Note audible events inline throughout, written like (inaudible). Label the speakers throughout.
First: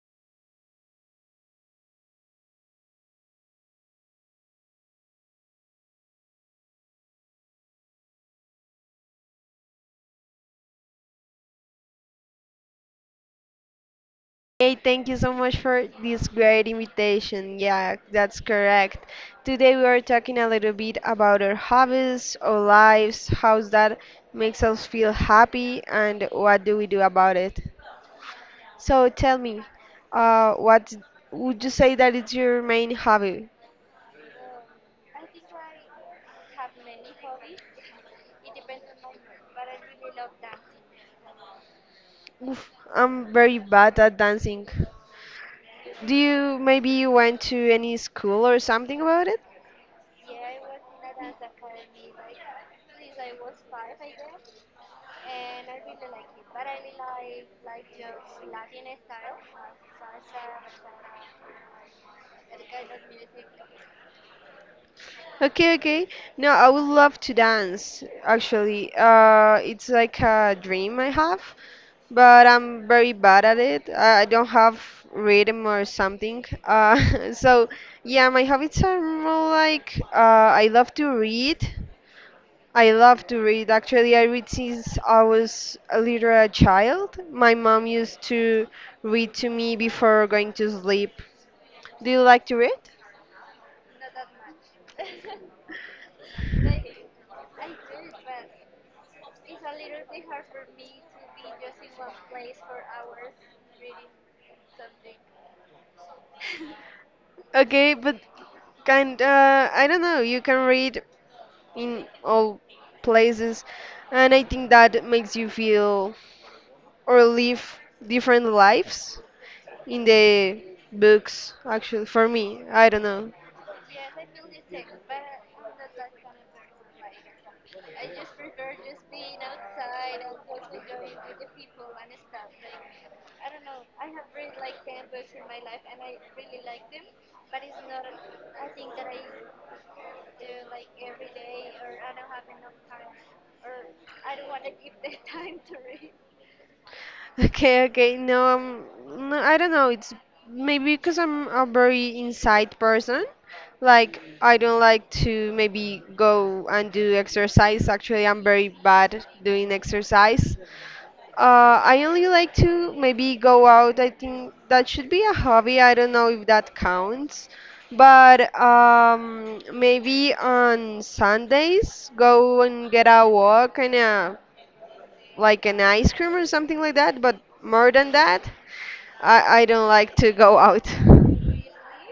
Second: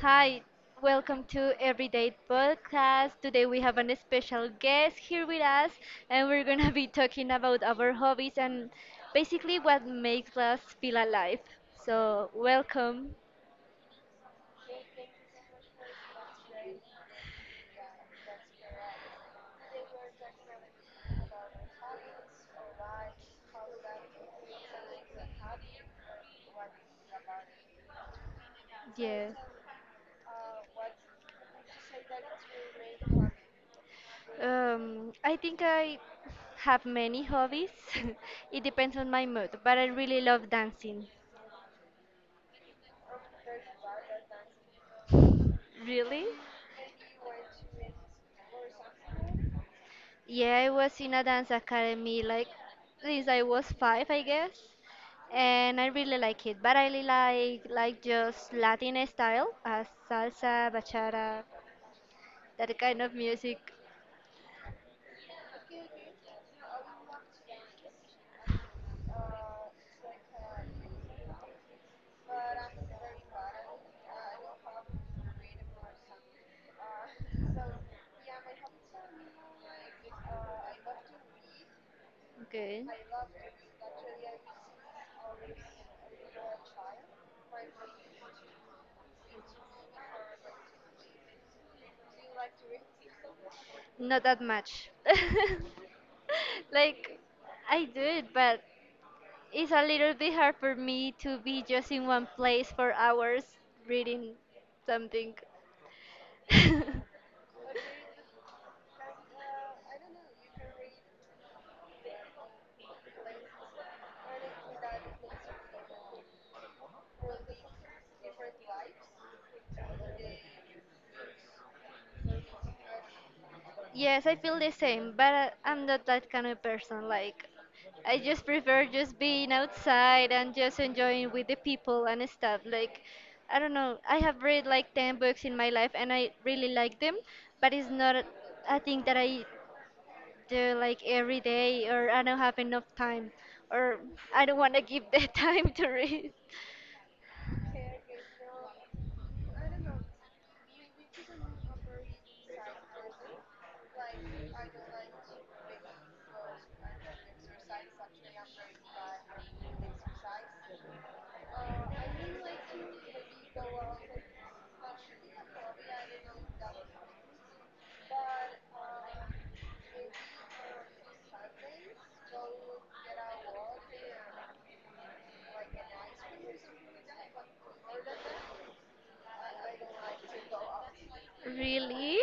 Speaker 1: Hi, welcome to Everyday Podcast. Today we have a special guest here with us, and we're gonna be talking about our hobbies and basically what makes us feel alive. So, welcome.
Speaker 2: Hey, thank you so much for this great invitation. Yeah, that's correct. Today we are talking a little bit about our hobbies, our lives, how that makes us feel happy, and what do we do about it. So
Speaker 1: Yeah.
Speaker 2: tell me, what would you say that is your main hobby?
Speaker 1: I think I have many hobbies. (laughs) It depends on my mood, but I really love dancing.
Speaker 2: Oof, I'm very bad at dancing.
Speaker 1: Really?
Speaker 2: Do you maybe you went to any school or something about it?
Speaker 1: Yeah, I was in a dance academy like since I was five, I guess, and I really like it. But I really like just Latin style, salsa, bachata, that kind of music.
Speaker 2: Okay, okay. No, I would love to dance, actually. It's like a dream I have, but I'm very bad at it. I don't have rhythm or something. (laughs) So yeah, my habits are more like I love to read.
Speaker 1: Okay.
Speaker 2: I love to read. Actually, I read since I was a child. My mom used to read to me before going to sleep. Do you like to read?
Speaker 1: Not that much. (laughs) Like, I do it, but it's a little bit hard for me to be just in one place for hours reading something. (laughs)
Speaker 2: Okay, but kind I don't know, you can read in all places, and I think that makes you feel or live different lives in the books actually for me. I don't know.
Speaker 1: Yes, I feel the same, but I'm not that kind of person. Like, I just prefer just being outside and just enjoying with the people and stuff. Like, I don't know. I have read like 10 books in my life and I really like them, but it's not a thing that I do like every day, or I don't have enough time, or I don't want to give the (laughs) time to read.
Speaker 2: (laughs) Okay, okay. No, no, I don't know. It's maybe because I'm a very inside person. Like I don't like to maybe go and do exercise. Actually, I'm very bad doing exercise. I only like to maybe go out. I think that should be a hobby. I don't know if that counts. But maybe on Sundays, go and get a walk and a, like an ice cream or something like that. But more than that, I don't like to go out. (laughs)
Speaker 1: Really?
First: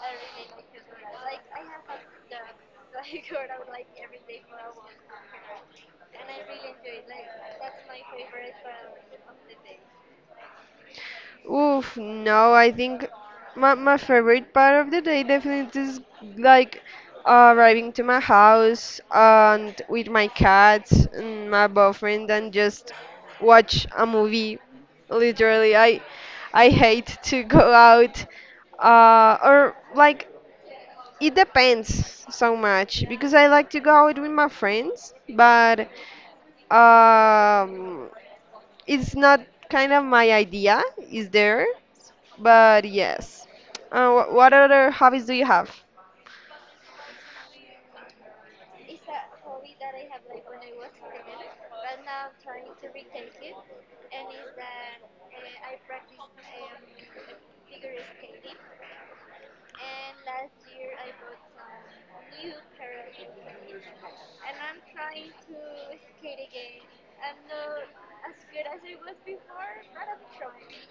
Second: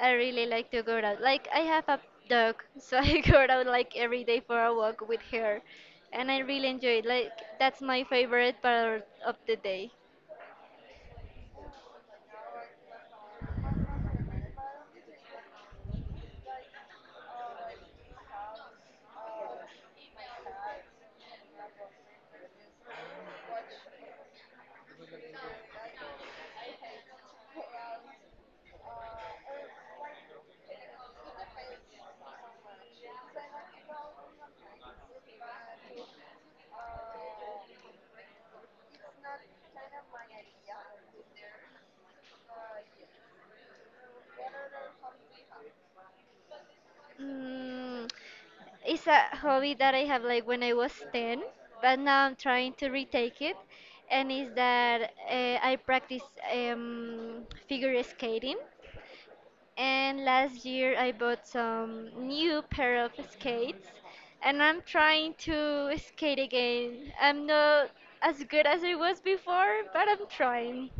Speaker 1: I really like to go out. Like, I have a dog, so (laughs) I go out like every day for a walk with her, and I really enjoy it. Like, that's my favorite part of the day.
Speaker 2: Oof, no, I think my favorite part of the day definitely is like arriving to my house and with my cats and my boyfriend and just watch a movie. Literally, I hate to (laughs) go out or like it depends so much because I like to go out with my friends, but um, it's not kind of my idea. Is there? But yes. What other hobbies do you have?
Speaker 1: Mm, it's a hobby that I have like when I was 10, but now I'm trying to retake it. And is that I practice figure skating. And last year I bought some new pair of skates and I'm trying to skate again. I'm not as good as I was before, but I'm trying.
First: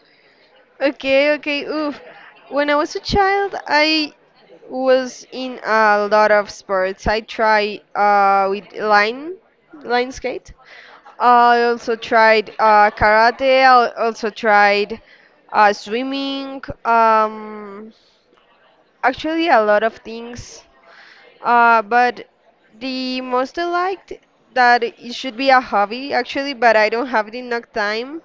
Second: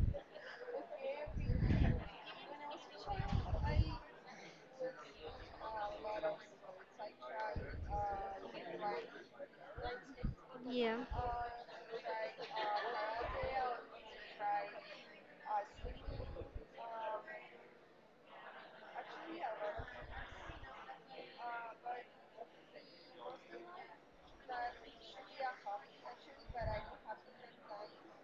Speaker 2: Okay, okay. Oof. When I was a child, I was in a lot of sports. I tried with line skate.
Speaker 1: Yeah.
Speaker 2: I also tried karate. I also tried swimming. Actually, a lot of things. But the most I liked that it should be a hobby actually, but I don't have it enough time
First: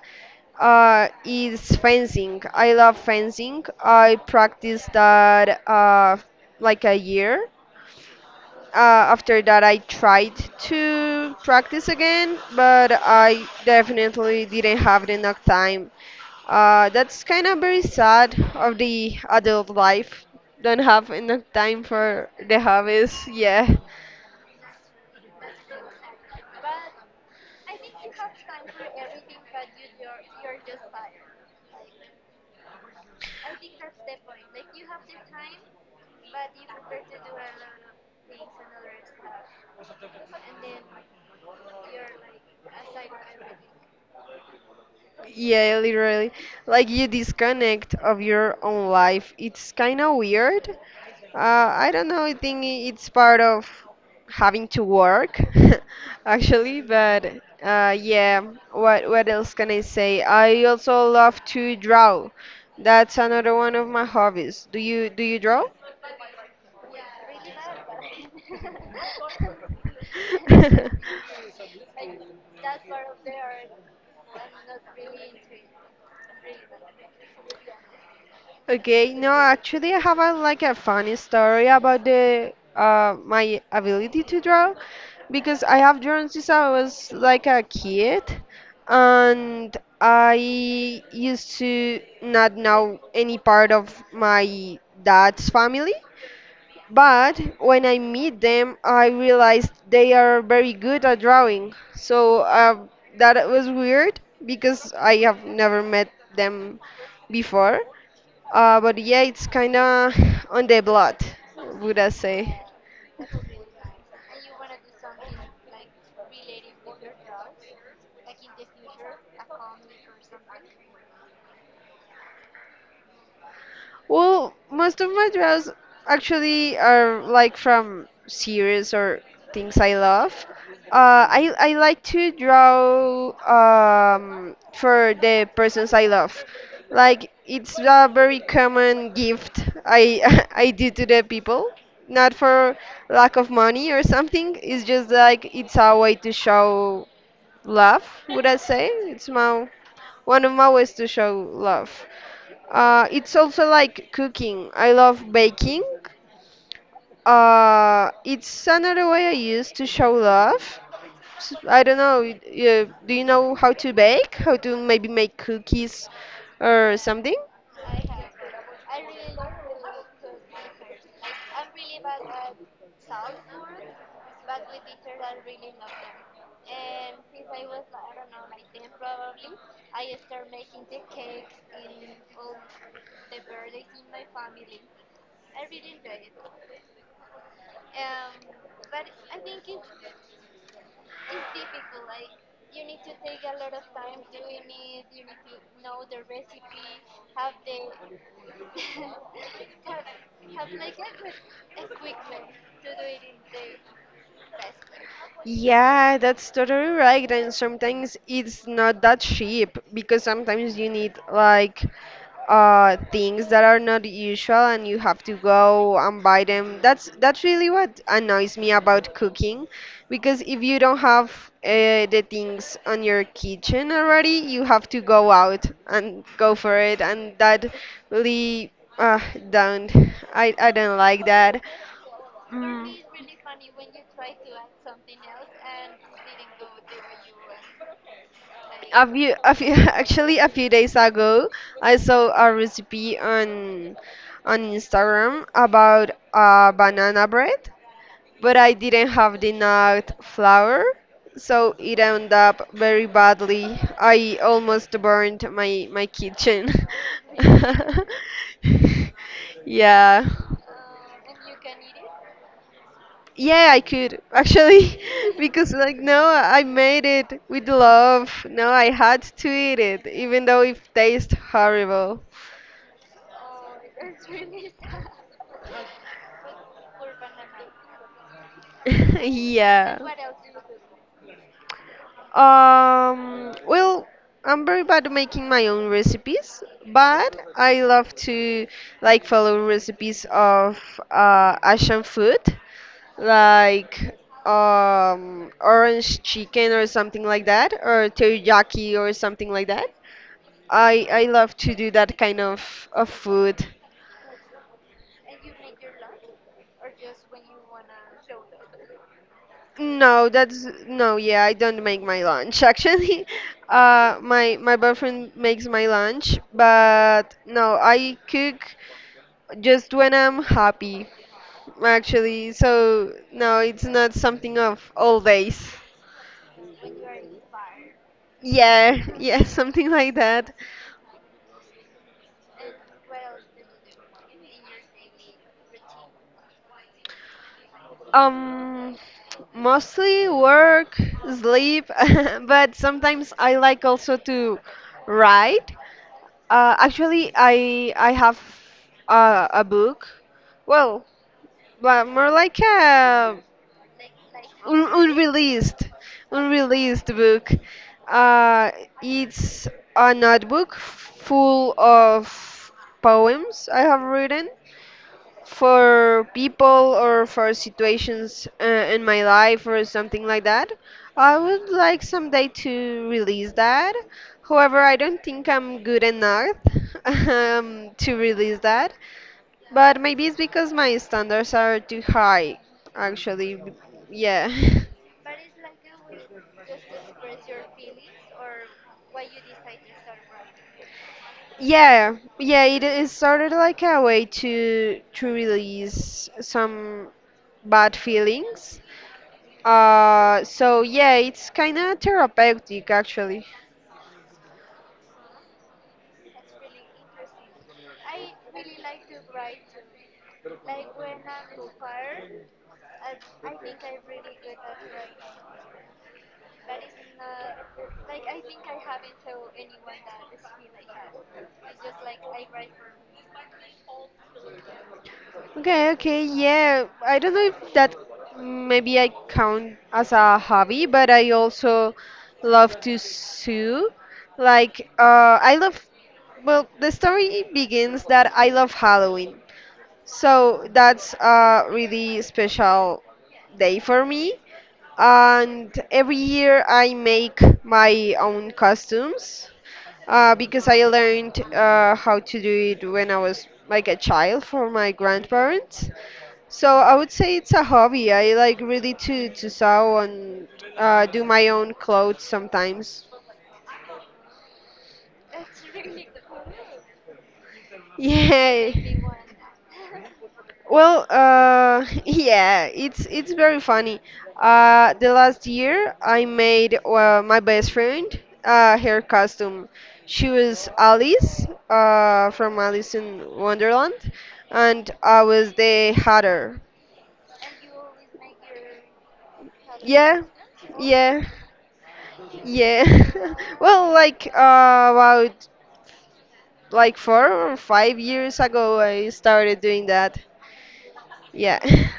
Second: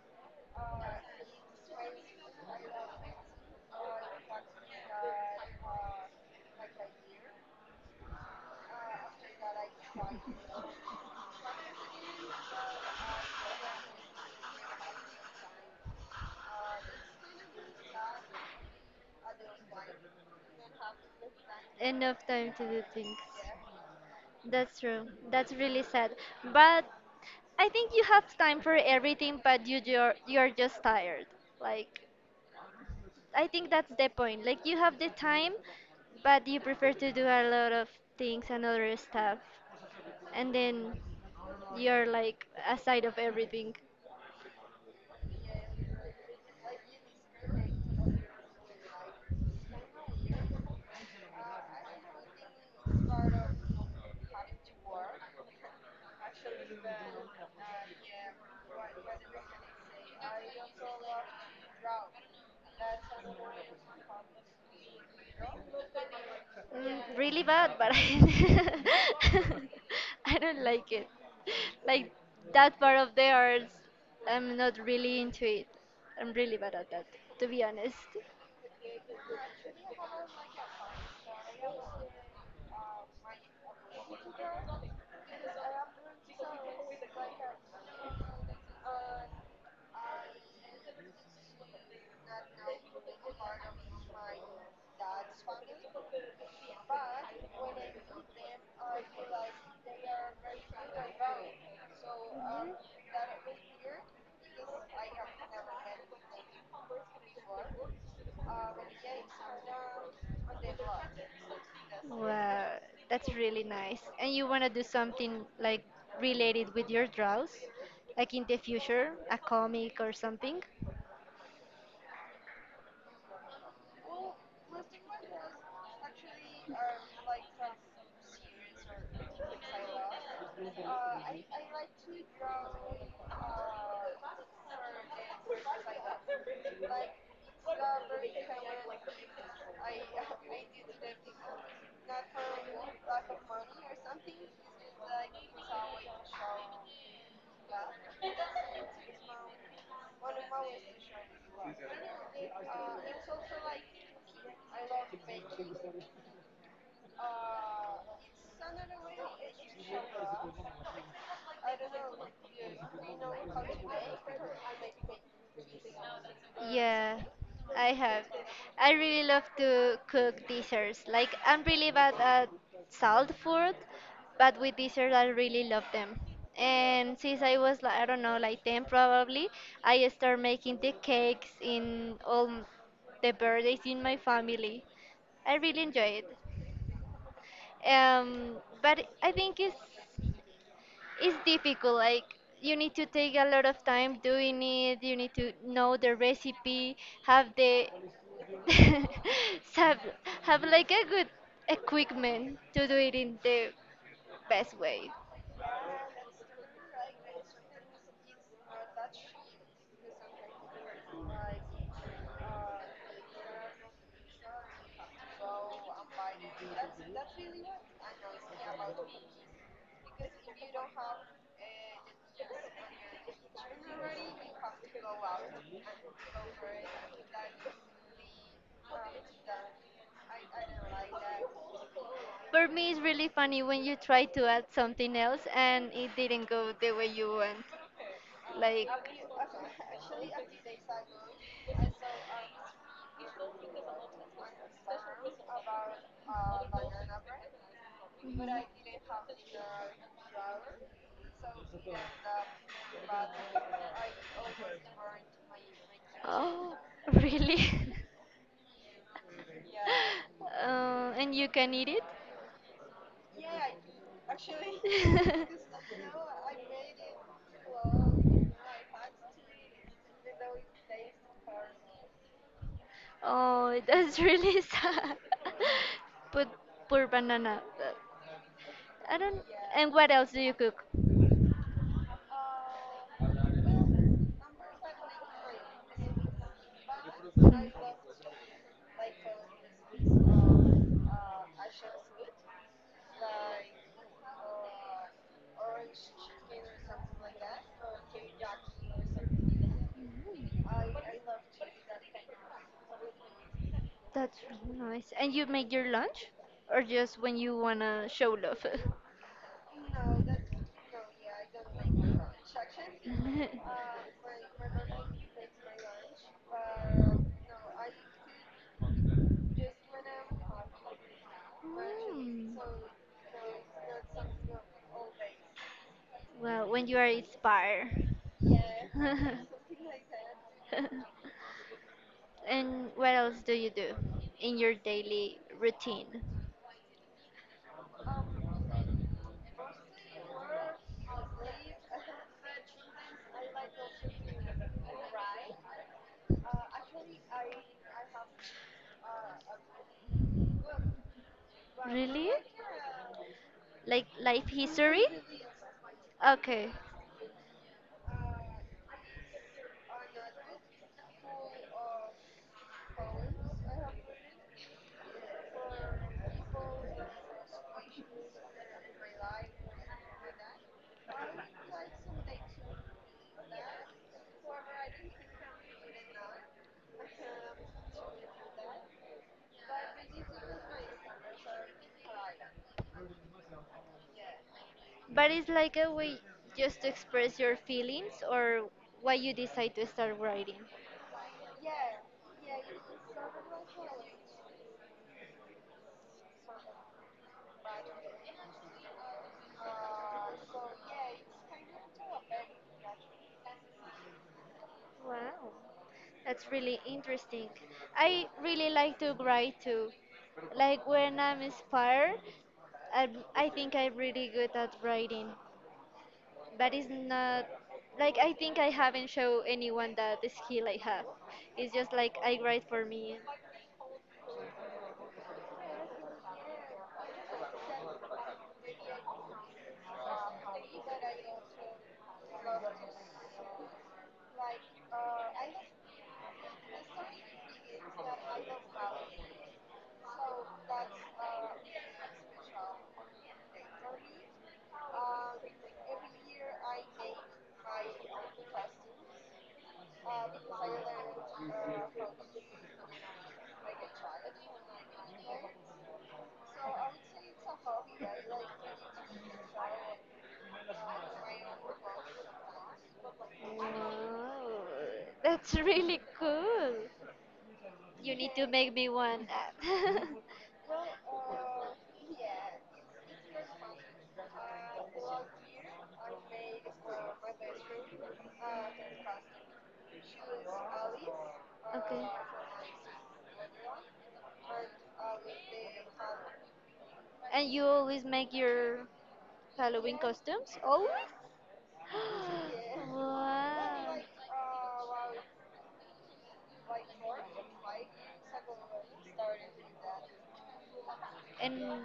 Speaker 2: is fencing. I love fencing. I practiced that like a year. Uh, After that, I tried to practice again, but I definitely didn't have enough time. That's kind of very sad of the adult life. Don't have enough time
Speaker 1: Enough
Speaker 2: for
Speaker 1: time
Speaker 2: the
Speaker 1: to do things.
Speaker 2: hobbies. Yeah.
Speaker 1: That's true. That's really sad. But I think you have time for everything, but you're just tired. Like, I think that's the point. Like, you have the time, but you prefer to do a lot of things and other stuff, and then you're like aside of everything.
Speaker 2: Yeah, literally. Like you disconnect of your own life. It's kind of weird. I don't know. It's part of having to work, (laughs) actually. But yeah, what else can I say? I also love to draw. That's another one of my hobbies. Do you draw?
Speaker 1: Mm, really bad, but (laughs) I don't like it. Like, that part of the arts,
Speaker 2: (laughs)
Speaker 1: I'm not really into it. I'm really bad at that, to be honest.
Speaker 2: Okay, no, actually, I have a, like a funny story about the my ability to draw because I have drawn since I was like a kid, and I used to not know any part of my dad's family. But when I meet them, I realized they are very good at drawing. So that was weird because I have never met them before. But yeah, it's kind of on the blood, would I say.
Speaker 1: Wow, that's really nice. And you want to do something like related with your draws, like in the future, a comic or something?
Speaker 2: Well, most of my draws actually are like from series or things I love. I like to draw for the persons I love. Like, it's a very common gift (laughs) I do to the people. Not for lack of money or something. It's just like it's a way to show love, would I say? It's my One of my ways to show love. It's also like cooking. I love baking. It's another way I use to show love. I don't know. Do you know how to bake? How to maybe make cookies or
Speaker 1: Yeah,
Speaker 2: something?
Speaker 1: I have. I really love to cook desserts. Like, I'm really bad at salt food, but with desserts, I really love them. And since I was, like, I don't know, like 10 probably, I started making the cakes in all the birthdays in my family. I really enjoy it. Um, but I think it's difficult. Like, you need to take a lot of time doing it, you need to know the recipe, have the (laughs) have, have like a good equipment to do it in the best way.
Speaker 2: Yeah, that's totally right. And sometimes it's not that cheap because sometimes you need like things that are not usual and you have to go and buy them. That's really what annoys me about cooking because if you don't have the things on your kitchen already, you have to go out and go for it, and that really uh don't I don't like that.
Speaker 1: For me it's really funny when you try to add something else and it didn't go the way you want. Like, mhm.
Speaker 2: (laughs) Actually, a few days ago, I saw a recipe on Instagram about banana bread, but I didn't have the nut flour, so it ended up very badly. I almost burned my kitchen.
Speaker 1: Oh, (laughs) really? (laughs)
Speaker 2: (laughs) Yeah.
Speaker 1: And you can eat it?
Speaker 2: Yeah, I could actually, (laughs) because like no, I made it with love. No, I had to eat it, even though it
Speaker 1: (laughs)
Speaker 2: tastes horrible. (laughs)
Speaker 1: Oh, that's really (laughs) sad. But poor banana. I don't.
Speaker 2: Yeah.
Speaker 1: And what else do you cook?
Speaker 2: Well, I'm very bad at making my own recipes, but I love to like follow recipes of Asian food, like orange chicken or something like that, or teriyaki or something like that. I love to do that kind of food.
Speaker 1: That's really nice. And you make your lunch, or just when you wanna show love? (laughs)
Speaker 2: No, that's no, yeah, I don't make my lunch (laughs) actually. My boyfriend makes my lunch, but no, I cook just when I'm happy actually.
Speaker 1: Mm.
Speaker 2: So no, it's not something of all days.
Speaker 1: Well, when you are inspired.
Speaker 2: Yeah,
Speaker 1: (laughs)
Speaker 2: yeah, (laughs) something like that.
Speaker 1: And what else do you do in your daily routine?
Speaker 2: Um, Mostly work, sleep, (laughs) but sometimes I like also to write. Actually, I have a book. Well, but more
Speaker 1: Really?
Speaker 2: like a
Speaker 1: Like life
Speaker 2: un-
Speaker 1: history?
Speaker 2: unreleased,
Speaker 1: Okay.
Speaker 2: unreleased book. Uh, it's a notebook full of poems I have written, for people or for situations in my life or something like that. I would like someday to release that. However, I don't think I'm good enough (laughs) to release that. But maybe it's because my standards are too high, actually. Yeah. (laughs)
Speaker 1: But it's like a way just to express your feelings, or why you decide to start writing.
Speaker 2: Yeah, yeah, it started like a way to release some bad feelings. So yeah, it's kind of therapeutic actually.
Speaker 1: Wow, that's really interesting. I really like to write too. Like, when I'm inspired, I, I think I'm really good at writing. But it's not like, I think I haven't shown anyone that the skill I have. It's just like I write for me.
Speaker 2: Okay, okay, yeah. I don't know if that maybe I count as a hobby, but I also love to sew. Like,
Speaker 1: The
Speaker 2: well,
Speaker 1: second
Speaker 2: the story
Speaker 1: thing is
Speaker 2: begins that
Speaker 1: that
Speaker 2: I
Speaker 1: I
Speaker 2: love
Speaker 1: love coffee,
Speaker 2: Halloween.
Speaker 1: so
Speaker 2: So
Speaker 1: that's a
Speaker 2: that's a
Speaker 1: special
Speaker 2: really special day for me.
Speaker 1: hobby.
Speaker 2: And every
Speaker 1: Every year,
Speaker 2: year I
Speaker 1: I make
Speaker 2: make
Speaker 1: my
Speaker 2: my
Speaker 1: own
Speaker 2: own
Speaker 1: custom
Speaker 2: costumes
Speaker 1: because
Speaker 2: because
Speaker 1: I
Speaker 2: I
Speaker 1: learned
Speaker 2: learned
Speaker 1: from my
Speaker 2: how
Speaker 1: childhood.
Speaker 2: to do it when I was like a child for my grandparents.
Speaker 1: So
Speaker 2: So I
Speaker 1: I'm
Speaker 2: would say it's a
Speaker 1: to
Speaker 2: hobby.
Speaker 1: hobby
Speaker 2: I like really
Speaker 1: I
Speaker 2: to sew and do my own clothes sometimes.
Speaker 1: wow, that's really cool.
Speaker 2: (laughs)
Speaker 1: You need to
Speaker 2: Yeah.
Speaker 1: make me one. (laughs)
Speaker 2: Well, (laughs) yeah, it's very funny. The last year, I made my best friend her costume. She was Alice
Speaker 1: Okay.
Speaker 2: from Alice in Wonderland, and I was the Hatter.
Speaker 1: And you always make your Halloween
Speaker 2: Yeah,
Speaker 1: costumes? Always?
Speaker 2: yeah,
Speaker 1: (gasps)
Speaker 2: yeah. (laughs) Well,
Speaker 1: Wow.
Speaker 2: like about like 4 or 5 years ago, I started doing that. Yeah.
Speaker 1: And
Speaker 2: (laughs)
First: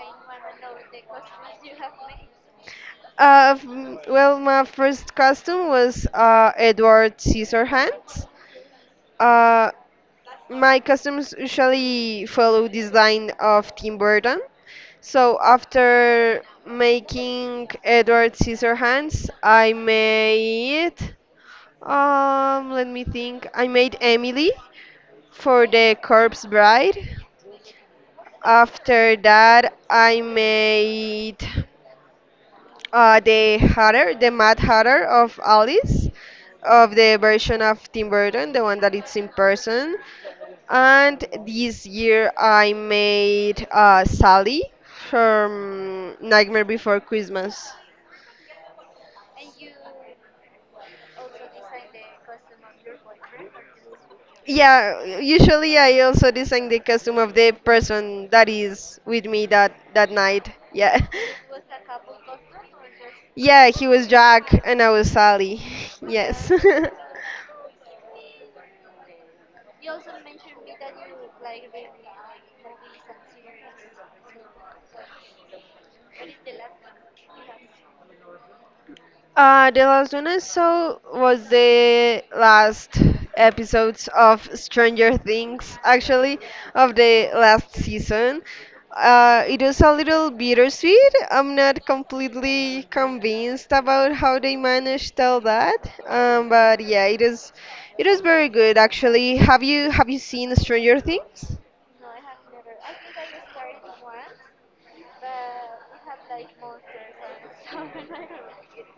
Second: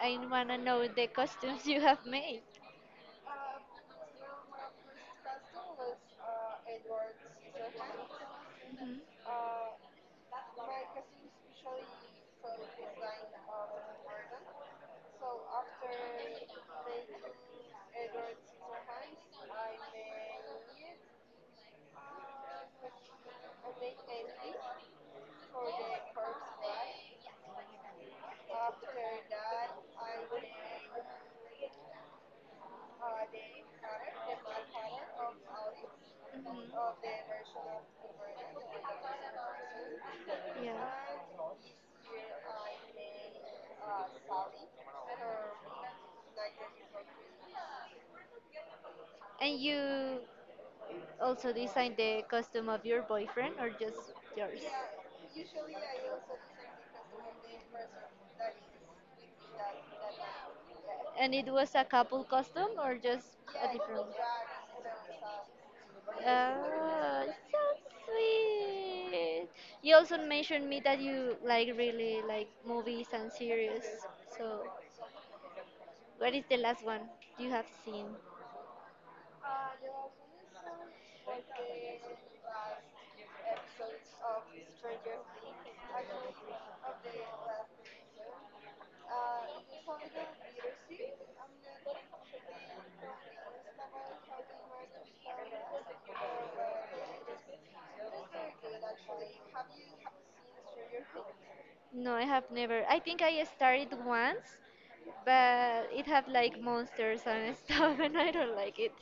Speaker 1: I wanna know the costumes you have made.
Speaker 2: Well, my first costume was Edward Scissorhands.
Speaker 1: Mhm. Mhm.
Speaker 2: Uh, my costumes usually follow this line of Tim Burton. So after making Edward Scissorhands, I made. Let me think. I made Emily for the Corpse Bride. After that, I made. The Hatter, the Mad Hatter of Alice, of the version of Tim Burton, the one that it's in person.
Speaker 1: Yeah.
Speaker 2: And this year I made Sally from Nightmare Before Christmas.
Speaker 1: And you also design the costume of your boyfriend, or just yours?
Speaker 2: Yeah, usually I also design the costume of the person that is with me that night. Yeah.
Speaker 1: And it was a
Speaker 2: (laughs)
Speaker 1: couple costume, or just
Speaker 2: Yeah,
Speaker 1: a
Speaker 2: he was
Speaker 1: different one?
Speaker 2: Jack and I was Sally. (laughs) Yes.
Speaker 1: Oh, so
Speaker 2: (laughs)
Speaker 1: sweet. You also mentioned me that you like really like movies and series. So, what is the last one you have seen?
Speaker 2: The last one I saw was the last episodes of Stranger Things, actually, of the last season. It was a little bittersweet. I'm not completely convinced about how they managed all that, but yeah, it is very good actually. Have you seen Stranger Things?
Speaker 1: No, I have never. I think I started once, but it had like monsters and (laughs) stuff, and I don't like it.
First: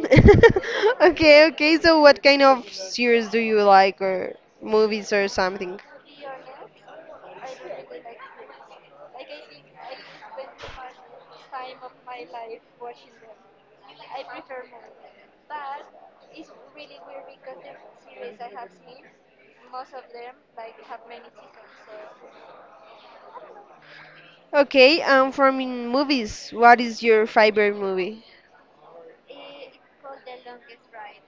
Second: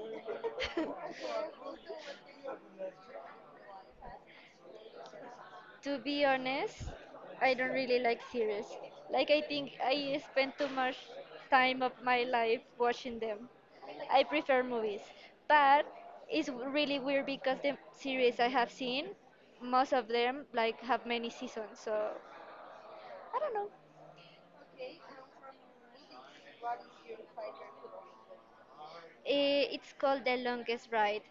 Speaker 2: (laughs)
Speaker 1: (laughs)
Speaker 2: Okay, okay. So what kind of series do you like, or movies or something?
Speaker 1: To be honest, I don't really like series. Like, I think I spend too much time of my life watching them. I prefer movies, but it's really weird because the series I have seen, most of them like have many seasons. So I don't know.
Speaker 2: Okay, from in movies, what is your favorite movie?
Speaker 1: Eh, it's called The Longest Ride.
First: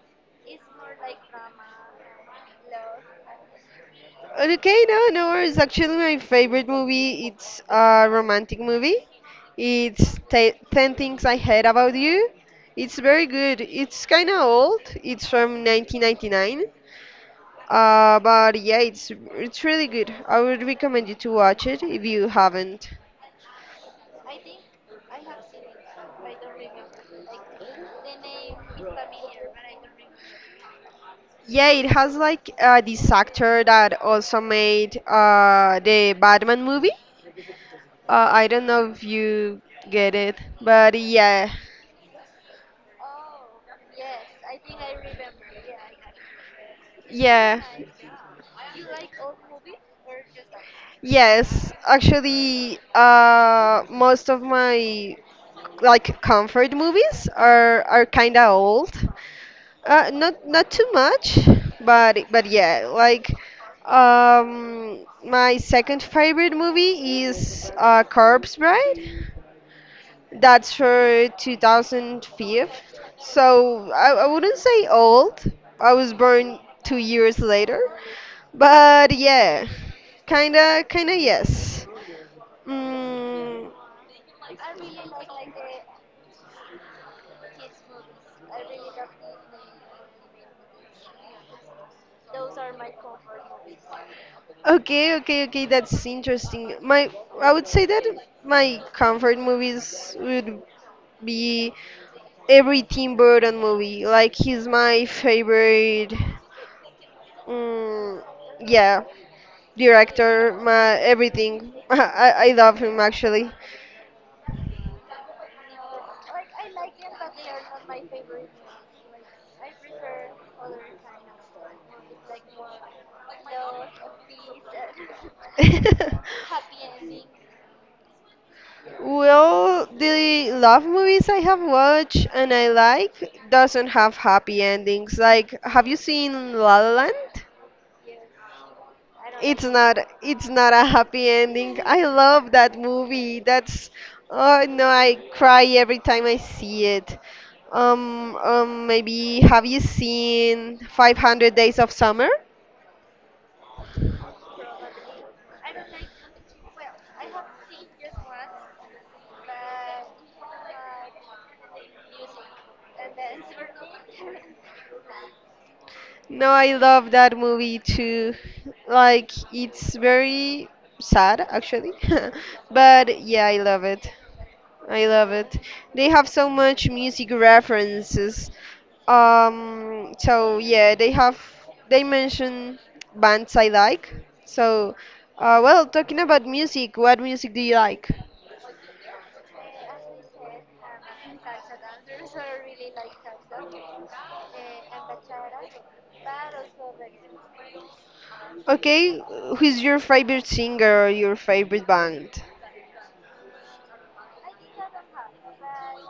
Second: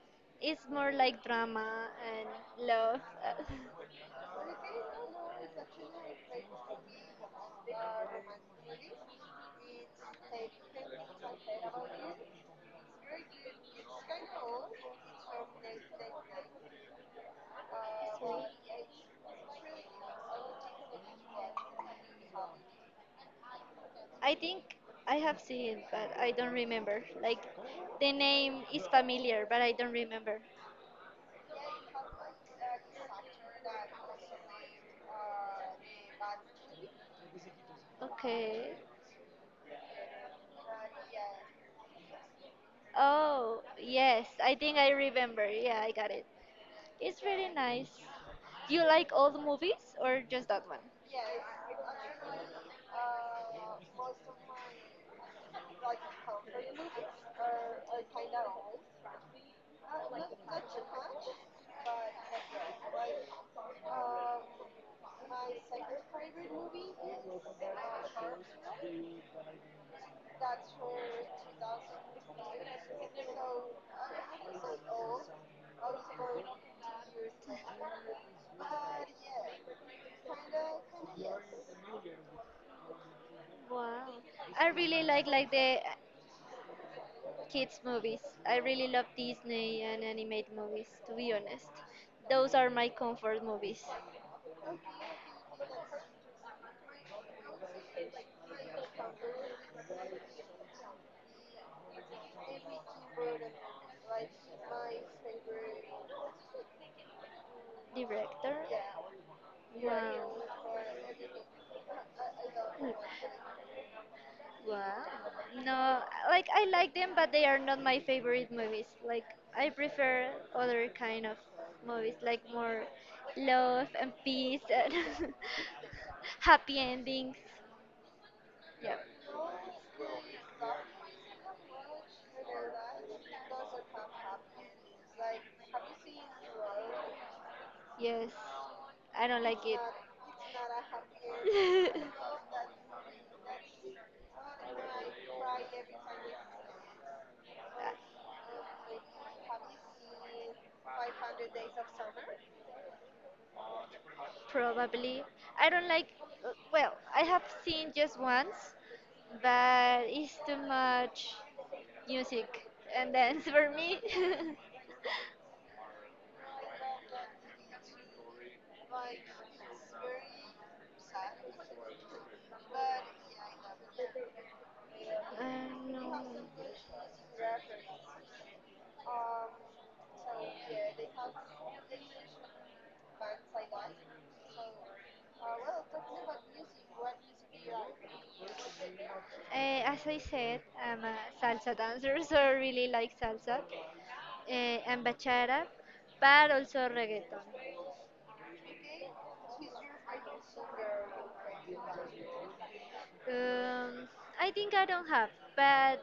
Speaker 1: It's more like drama and love. (laughs)
Speaker 2: Okay, no, no worries. Actually, my favorite movie it's a romantic movie. Ten Things I Hate About You. It's very good. It's kind of old. It's from 1999. But yeah, it's really good. I would recommend you to watch it if you haven't.
Speaker 1: I think I have seen it, but I don't remember. Like, the name is familiar, but I don't remember.
Speaker 2: Yeah, it has like this actor that also made the Batman movie. I don't
Speaker 1: Okay.
Speaker 2: know if you get it, but yeah,
Speaker 1: Oh, yes, I think I remember. Yeah, I got it. It's really
Speaker 2: yeah,
Speaker 1: nice. Do you like old movies, or just that one?
Speaker 2: yes. Actually, most of my like comfort movies are kind of old. Not not too much, but yeah, like my second favorite movie is Corpse Bride. That's for 2005. So I wouldn't say old. I was born 2 years later. But yeah, kinda, kinda yes. Mm,
Speaker 1: Wow. I really like the kids movies. I really love Disney and animated movies, to be honest. Those are my comfort movies.
Speaker 2: okay, okay, okay. That's interesting. I would say that my comfort movies would be every Tim Burton movie. Like he's my favorite. Mm,
Speaker 1: Director?
Speaker 2: yeah,
Speaker 1: Wow.
Speaker 2: director, my everything. (laughs) I love him actually.
Speaker 1: Wow. No, like, I like them, but they are not my favorite movies. Like, I prefer other kind of movies, like more love and peace and
Speaker 2: (laughs)
Speaker 1: (laughs) happy endings. Yeah.
Speaker 2: Well, the love movies I have watched and I like doesn't have happy endings. Like, have you seen La La Land?
Speaker 1: Yes. I don't
Speaker 2: It's
Speaker 1: like
Speaker 2: not it's not a happy ending. I
Speaker 1: it.
Speaker 2: love that movie.
Speaker 1: (laughs)
Speaker 2: That's oh no, I cry every time I see it.
Speaker 1: Uh,
Speaker 2: Maybe have you seen 500 Days of Summer?
Speaker 1: probably. I don't like, well, I have seen just once, but it's too much music and dance for me. (laughs)
Speaker 2: No, I love that movie too. Like, it's very sad actually, (laughs) but yeah, I love it. I love it. They have so much music references. So yeah, they have they mention bands I like. So, talking about music, what music do you like?
Speaker 1: No. As I said, I'm a salsa dancer, (laughs) so I really like salsa, and bachata, but also reggaeton.
Speaker 2: Okay, who's your favorite singer or your favorite band?
Speaker 1: Um, I think I don't have, but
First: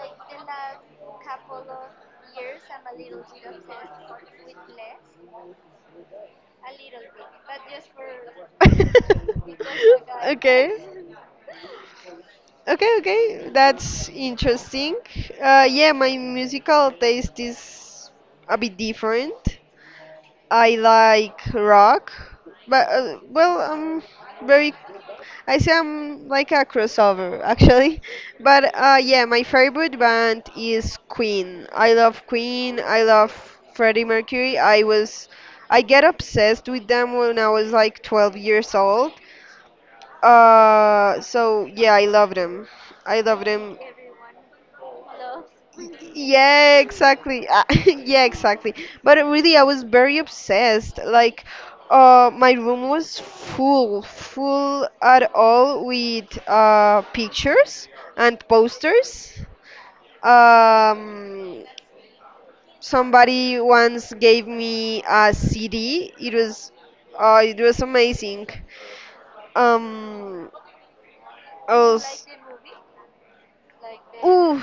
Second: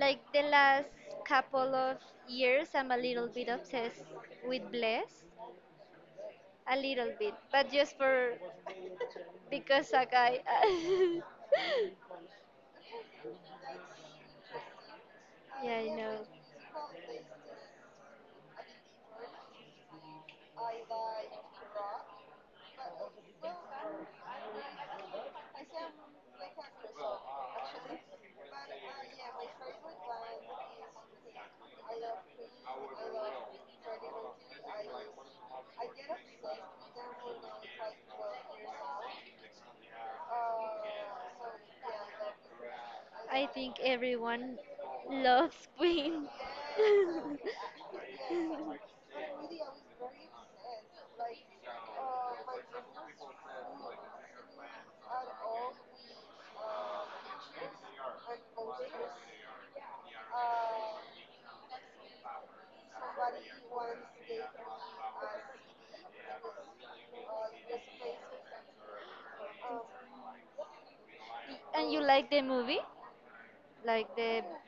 Speaker 1: like the last couple of years, I'm a little bit obsessed with Bless, a little bit, but just for because a
Speaker 2: (laughs)
Speaker 1: guy.
Speaker 2: Okay.
Speaker 1: (laughs)
Speaker 2: Okay, okay, that's interesting.
Speaker 1: Yeah,
Speaker 2: Yeah,
Speaker 1: I
Speaker 2: my
Speaker 1: know.
Speaker 2: musical taste is a bit different. I like rock, but I'm very. I say I'm like a crossover actually, (laughs) but yeah, my favorite band is Queen. I love Queen. I love Freddie Mercury. I get obsessed with them when I was like 12 years old, so yeah, I loved him. I
Speaker 1: I
Speaker 2: loved
Speaker 1: think
Speaker 2: him.
Speaker 1: everyone loves Queen.
Speaker 2: Yeah, exactly. (laughs) yeah, exactly. But really, I was very
Speaker 1: (laughs)
Speaker 2: obsessed. Like, my room was full, full
Speaker 1: We
Speaker 2: at all with pictures and posters. Um, Somebody once gave me a CD. It was it was amazing. Um,
Speaker 1: and you like
Speaker 2: also.
Speaker 1: the movie? Like the
Speaker 2: Ooh,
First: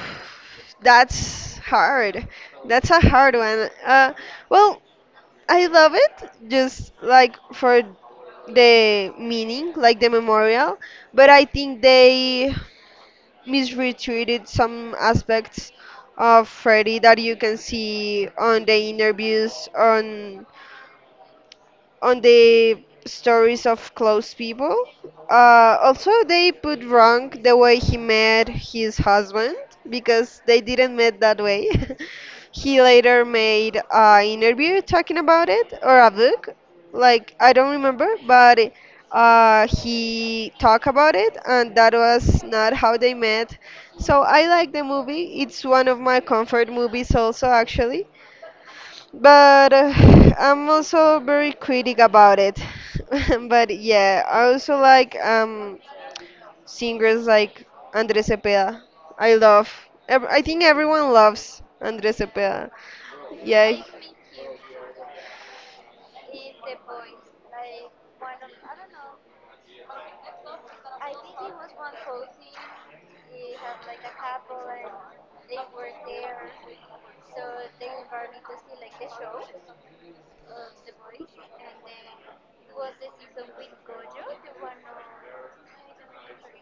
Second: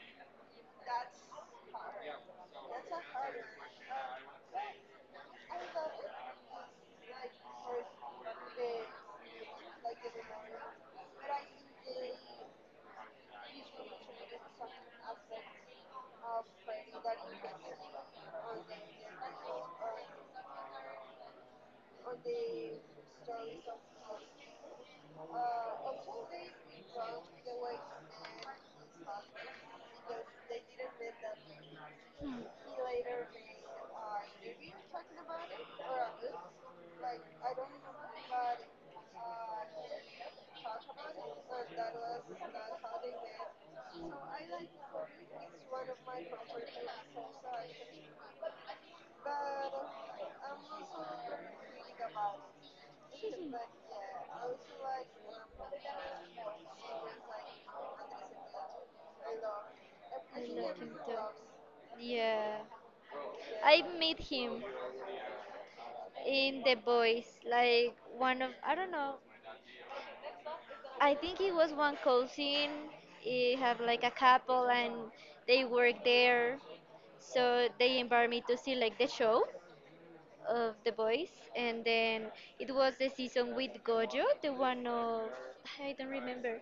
Speaker 2: that's hard. That's a hard one. Well, I love it just like for the meaning, like the memorial, but I think they misretreated some aspects of Freddy that you can see on the interviews on the stories of close people. Also, they put wrong the way he met his husband because they didn't met that way.
Speaker 1: hmm,
Speaker 2: (laughs) he later made an interview talking about it or a book, like I don't remember, but he talked about it, and that was not how they met. So I like the movie. It's one of my comfort movies, also actually, but (sighs) I'm also very critic about it. (laughs) but yeah, I also like singers like Andres Cepeda. I love. I
Speaker 1: I
Speaker 2: think
Speaker 1: love like him
Speaker 2: everyone
Speaker 1: too.
Speaker 2: loves
Speaker 1: Yeah.
Speaker 2: Andres
Speaker 1: Yeah.
Speaker 2: Cepeda. Yeah.
Speaker 1: I met him in The Boys. Like, one of I don't know. I think it was one cousin. He have like a couple and they work there. So they invite me to see like the show of the boys, and then it was the season with Gojo, the one of I don't remember.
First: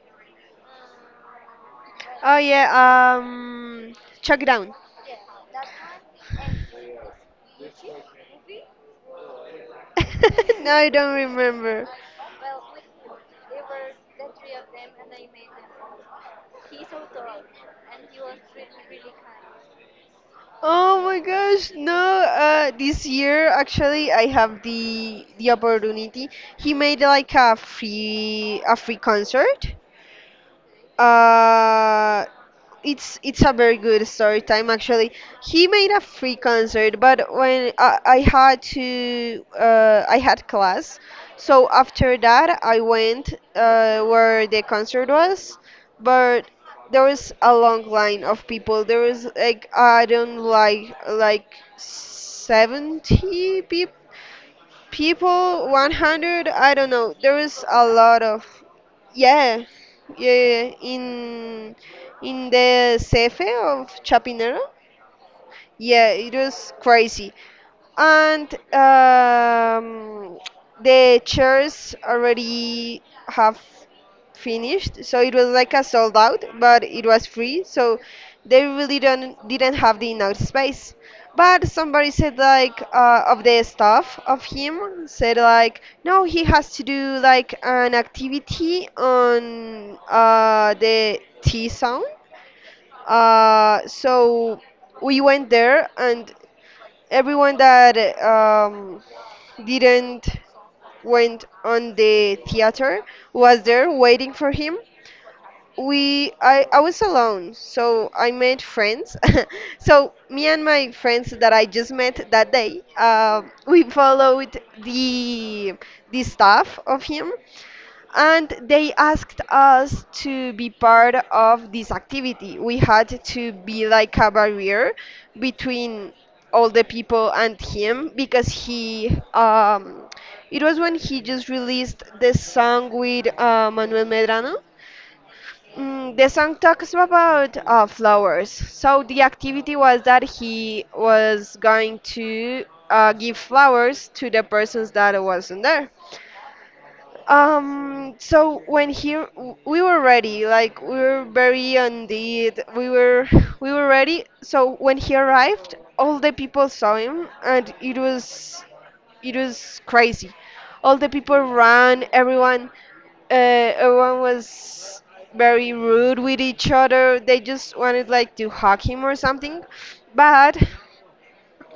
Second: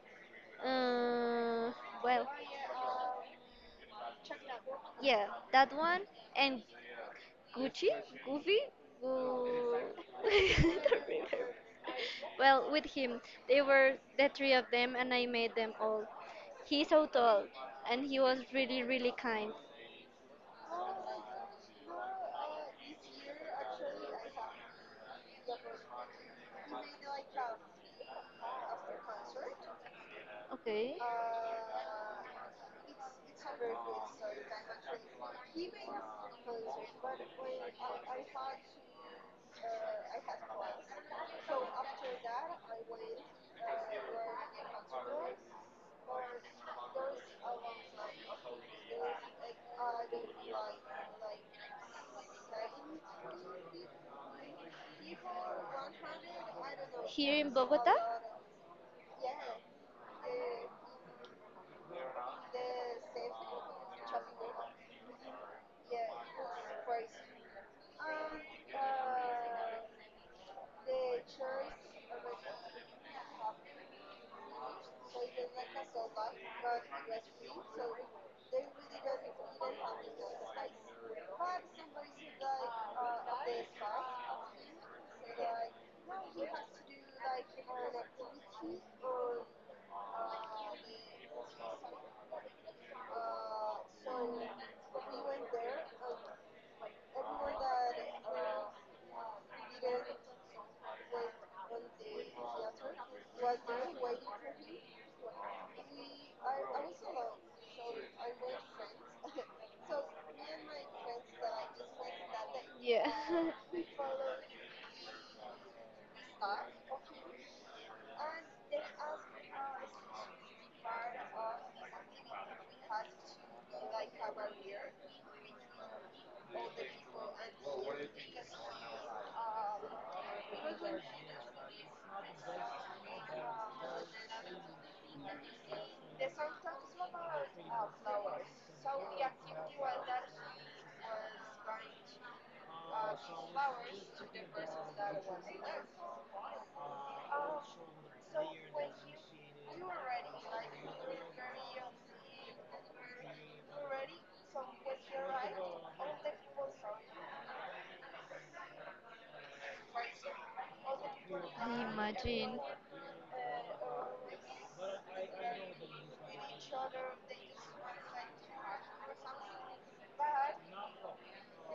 Speaker 1: Uh, well,
Speaker 2: Oh yeah. Um, Chuck Down.
Speaker 1: yeah, that one and Gucci, Goofy, Gu- (laughs) I
Speaker 2: (laughs) no, I
Speaker 1: don't
Speaker 2: don't
Speaker 1: remember.
Speaker 2: remember.
Speaker 1: Well, with him, they were the three of them, and I made them all. He's so tall, and he was really, really kind.
Speaker 2: Oh my gosh, no. This year actually I have the opportunity. He made like a free concert.
Speaker 1: Okay.
Speaker 2: Uh, it's it's a very good story time actually. He made a free concert, but I had to I had class, so after that I went where the concert was, but there was a long line of people. There was like, I don't like 70 people, 100, I don't know,
Speaker 1: Here
Speaker 2: there
Speaker 1: in
Speaker 2: is a
Speaker 1: Bogota?
Speaker 2: lot of. Yeah. Yeah, yeah, yeah. In the cefe of chapinero. Yeah, it was crazy. And the chairs already have finished, so it was like a sold out, but it was free, so they really don't didn't have the enough space. But somebody said like, of the staff of him said like, no, he has to do like an activity on the T zone. So we went there and everyone that um, didn't went on the theater was there waiting for him. I was alone, so I made friends. (laughs) So me and
Speaker 1: (laughs)
Speaker 2: my friends that I just met that day,
Speaker 1: Yeah.
Speaker 2: we followed the staff of him, and they asked us to be part of this activity. We had to be like a barrier between all the people and him, because he it was when he just released this song with manuel medrano. Mm, the song talks about flowers. So the activity was that he was going to give flowers to the persons that wasn't there. So we were ready, like we were very indeed, we were ready. So when he arrived, all the people saw him, and it was crazy. All the people
Speaker 1: (laughs)
Speaker 2: ran.
Speaker 1: Imagine. Apartment.
Speaker 2: Everyone, uh, everyone was very rude with each other. They just wanted like to hug him or something, but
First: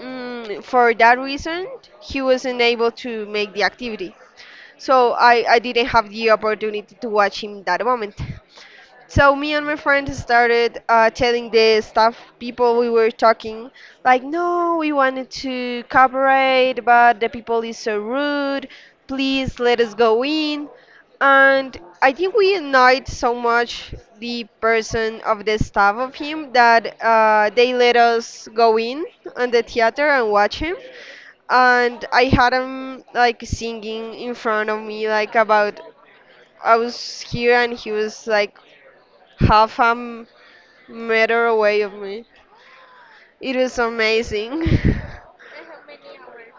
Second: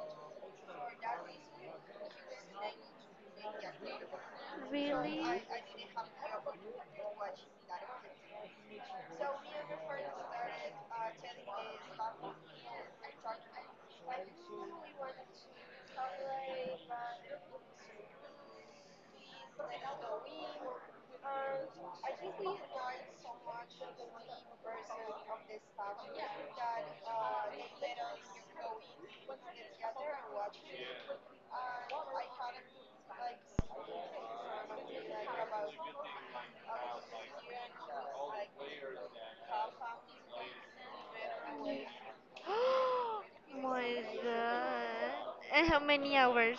Speaker 2: mm, for that reason, he wasn't able to make the activity, so I didn't have the opportunity to watch him that moment. So me and my friend started telling the staff people. We were talking like, no, we wanted to cooperate, but the people is so rude. Please let us go in. And I think we annoyed so
Speaker 1: (gasps)
Speaker 2: much the person of the staff of him that they let us go in on the theater and watch him. And I had him like singing in front of me, like about I was here and he was like half a meter away of me. It was
Speaker 1: My
Speaker 2: amazing.
Speaker 1: god.
Speaker 2: (laughs)
Speaker 1: And how many hours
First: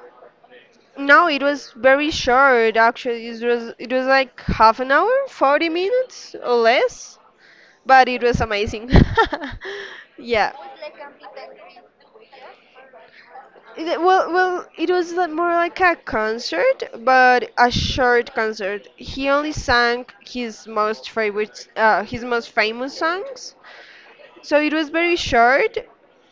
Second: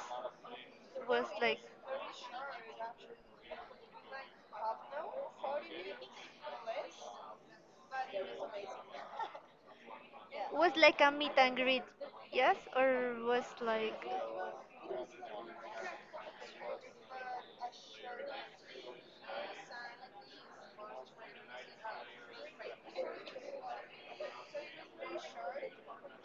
Speaker 1: was
Speaker 2: No, it
Speaker 1: like
Speaker 2: was very short actually. It was like half an hour, 40 minutes or less, but it was amazing. (laughs) yeah.
Speaker 1: was like a meet and greet? Yes, or was
Speaker 2: It-
Speaker 1: like
Speaker 2: Well, well, more like a concert, but a short concert. He only sang his most favorite, his most famous songs. So it was very short,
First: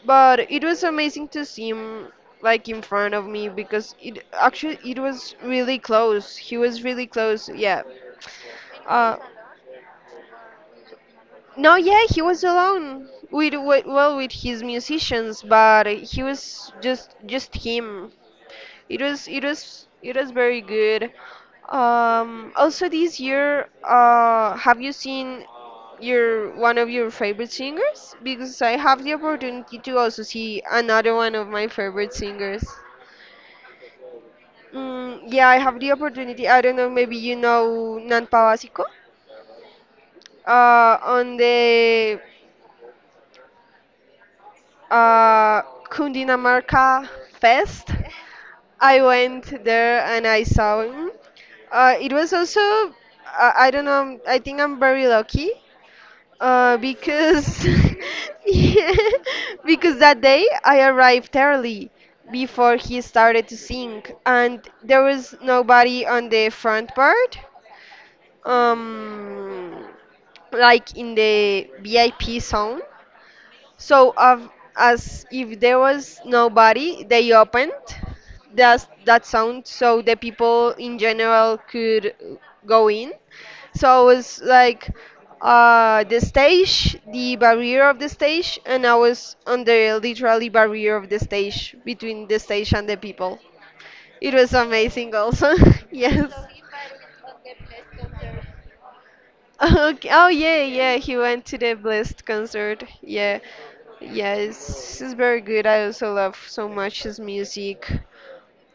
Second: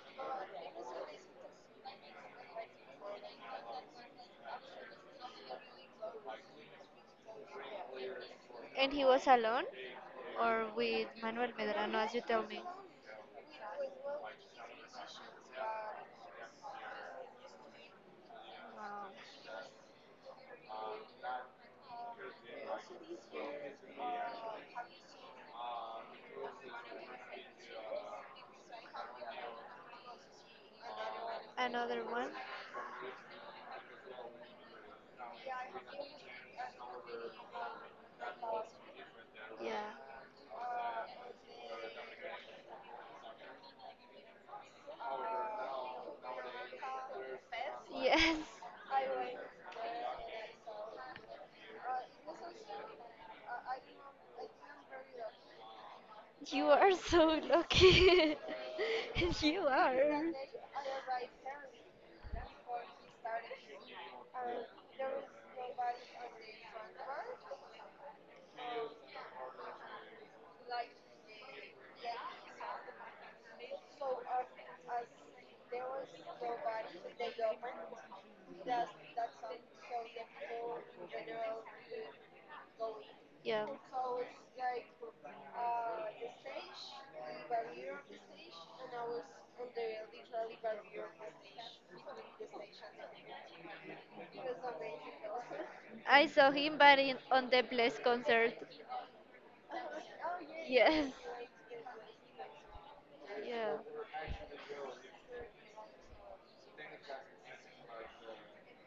Speaker 2: but it was amazing to see him like in front of me, because it actually it was really close. He was really close. Yeah.
Speaker 1: and he
Speaker 2: Uh,
Speaker 1: was alone or with Manuel
Speaker 2: no,
Speaker 1: Medrano,
Speaker 2: yeah,
Speaker 1: as
Speaker 2: he
Speaker 1: you
Speaker 2: was
Speaker 1: tell me.
Speaker 2: alone with, well, with his musicians, but he was just him. It was very good. Also this year, have you seen your one of your favorite singers? Because I have the opportunity to also see another one of my
Speaker 1: Another
Speaker 2: favorite
Speaker 1: one?
Speaker 2: singers. Mm, yeah, I have the opportunity. I don't know, maybe you know Nan Pavasico?
Speaker 1: Yeah.
Speaker 2: On the uh, Cundinamarca Fest.
Speaker 1: Yes. (laughs)
Speaker 2: (laughs) I went there and I saw him. It was also, I don't know, I think I'm very lucky,
Speaker 1: You are so
Speaker 2: because
Speaker 1: lucky.
Speaker 2: (laughs) yeah,
Speaker 1: (laughs) You
Speaker 2: because
Speaker 1: are.
Speaker 2: that day I arrived early before he started to sing, and there was nobody on the front part, um, like in the VIP zone. So, of, as if there was nobody, they opened that sound so the people in general could go in.
Speaker 1: Yeah.
Speaker 2: So I was like the stage, the barrier of the stage, and I was on the literally barrier of the stage between the stage and the people. It was amazing, also. (laughs)
Speaker 1: I
Speaker 2: yes.
Speaker 1: saw him, but in, on the Bless concert.
Speaker 2: Okay. Oh yeah, yeah.
Speaker 1: Yes.
Speaker 2: He went to the Blessed concert. Yeah,
Speaker 1: Yeah.
Speaker 2: yeah. It's very good. I also love so much his music,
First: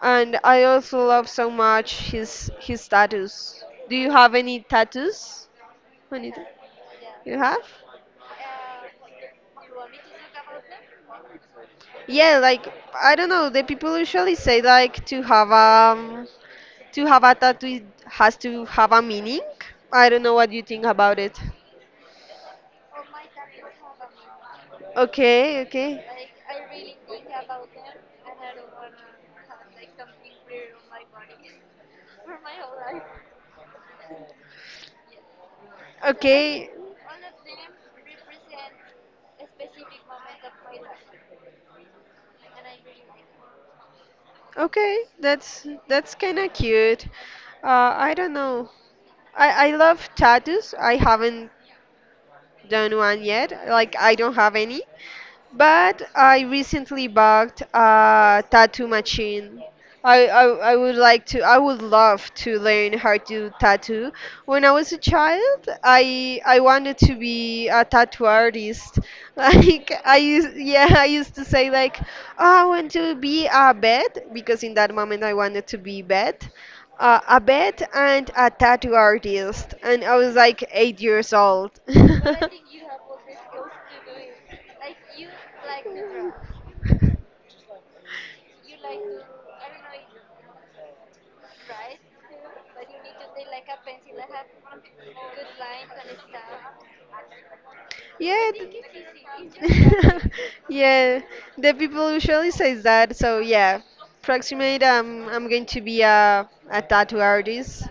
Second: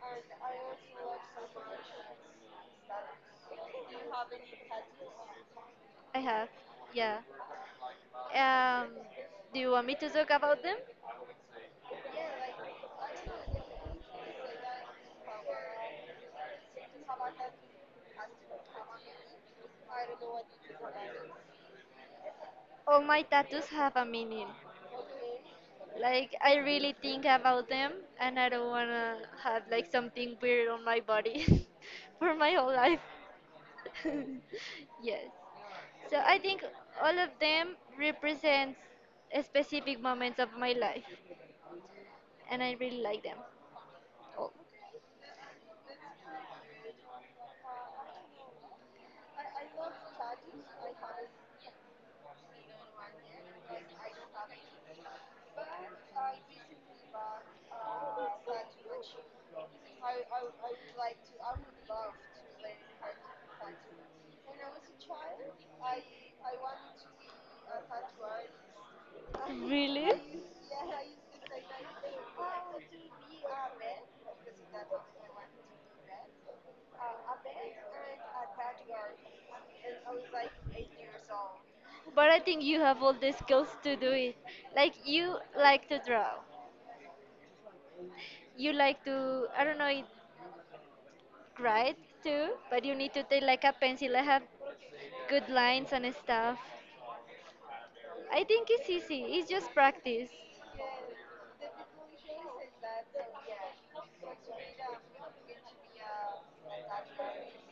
Speaker 2: and I also love so much his tattoos. Do you have any tattoos?
Speaker 1: I
Speaker 2: Any
Speaker 1: have. Yeah.
Speaker 2: you have?
Speaker 1: Um, do you want me to talk about them?
Speaker 2: Yeah, like, I don't know. The people usually say like to have a tattoo has to have a meaning. I don't know what you think about it.
Speaker 1: All my tattoos have a meaning.
Speaker 2: Okay, okay.
Speaker 1: Like, I
Speaker 2: (laughs)
Speaker 1: really think about them, and I don't wanna have like something weird on my body (laughs) for my whole life. (laughs) Yes. So I think
Speaker 2: Okay,
Speaker 1: all of them represents a specific moments of my life, and I really like them.
Speaker 2: okay, that's kind of cute. I don't know. I love tattoos. I haven't done one yet. Like, I don't have any, but I recently bought a tattoo machine. I, I I would like to, I would love to learn how to tattoo. When I
Speaker 1: All.
Speaker 2: was a child, I wanted to be a tattoo artist. (laughs) Like
Speaker 1: Really?
Speaker 2: I used Yeah, I used to say like, "Oh, I want to be a vet," because in that moment I wanted to be vet. A vet and a tattoo artist. And I was like 8 years old. (laughs)
Speaker 1: But
Speaker 2: But I
Speaker 1: I
Speaker 2: think
Speaker 1: think
Speaker 2: you
Speaker 1: you
Speaker 2: have
Speaker 1: have
Speaker 2: all
Speaker 1: all
Speaker 2: the
Speaker 1: the
Speaker 2: skills
Speaker 1: skills to
Speaker 2: to do
Speaker 1: do it.
Speaker 2: it. Like,
Speaker 1: Like,
Speaker 2: you
Speaker 1: you
Speaker 2: like
Speaker 1: like to draw.
Speaker 2: to draw.
Speaker 1: You like to I don't know it write too, but you need to take like a pencil and have good lines and stuff.
Speaker 2: Yeah.
Speaker 1: I think it's easy. It's just practice.
Speaker 2: (laughs) Yeah. The people usually say that. So yeah, approximate. I'm going to be a tattoo artist.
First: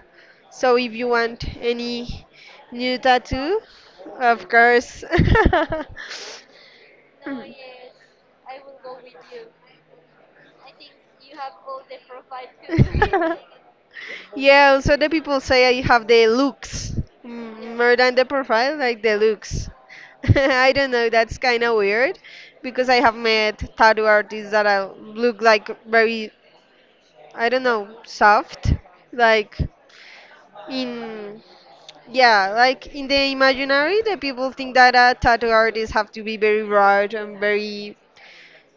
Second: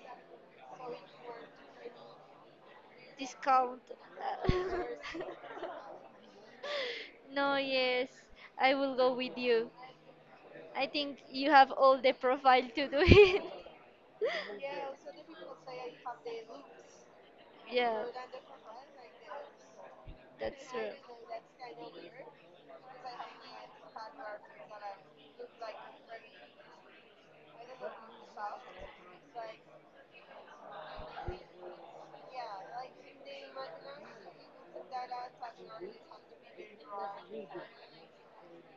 Speaker 2: So if you want any new tattoo,
Speaker 1: Discount.
Speaker 2: of course. (laughs)
Speaker 1: (laughs) No, yes, I will go with you. I think you have all the profile to do
Speaker 2: Mm.
Speaker 1: it.
Speaker 2: (laughs) Yeah, also the people say I have the looks,
Speaker 1: (laughs)
Speaker 2: mm, more
Speaker 1: Yeah,
Speaker 2: than the profile, like the looks. (laughs)
Speaker 1: that's
Speaker 2: I
Speaker 1: true.
Speaker 2: don't know, that's kind of weird, because I have met tattoo artists that I look like very, I don't know, soft. Like in, yeah, like in the imaginary, the people think that tattoo artists have to be very rude and very,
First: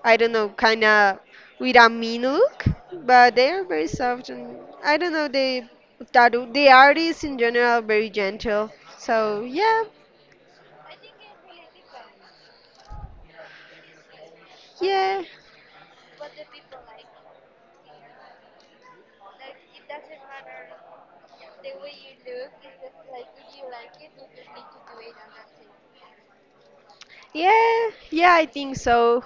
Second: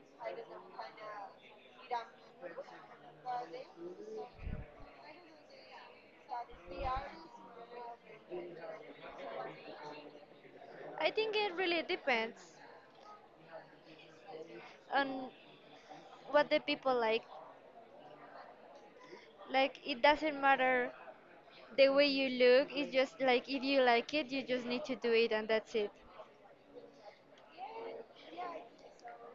Speaker 2: I don't know, kind of with a mean look, but they are very soft, and I don't know, they tattoo the artists in general are very gentle. So yeah,
Speaker 1: I think it really depends
Speaker 2: yeah,
Speaker 1: on what the people like. Like, it doesn't matter the way you look. Is just like if you like it, you just need to do it and that's it.
Speaker 2: yeah, I think so.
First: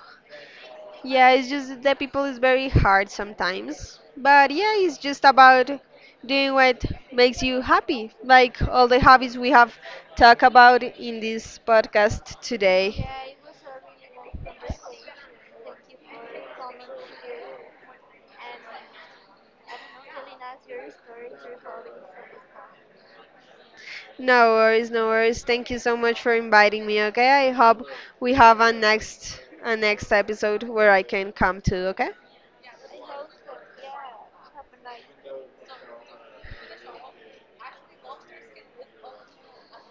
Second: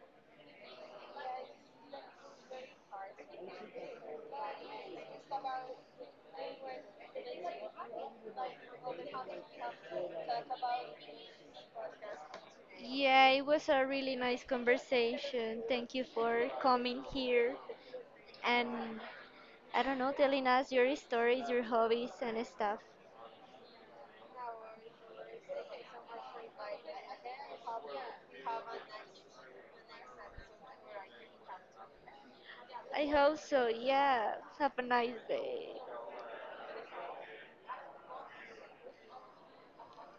Speaker 2: Yeah, it's just that the people is very hard sometimes. But yeah, it's just about doing what makes you happy, like all the hobbies we have talked about in this podcast today.
Speaker 1: Yeah, it was a really nice conversation. Thank you for coming here and I don't know, telling us your stories, your hobbies and stuff.
Speaker 2: No worries, no worries. Thank you so much for inviting me, okay? I hope we have a next episode where I can come too. Okay?
Speaker 1: I hope so. Yeah. Have a nice day.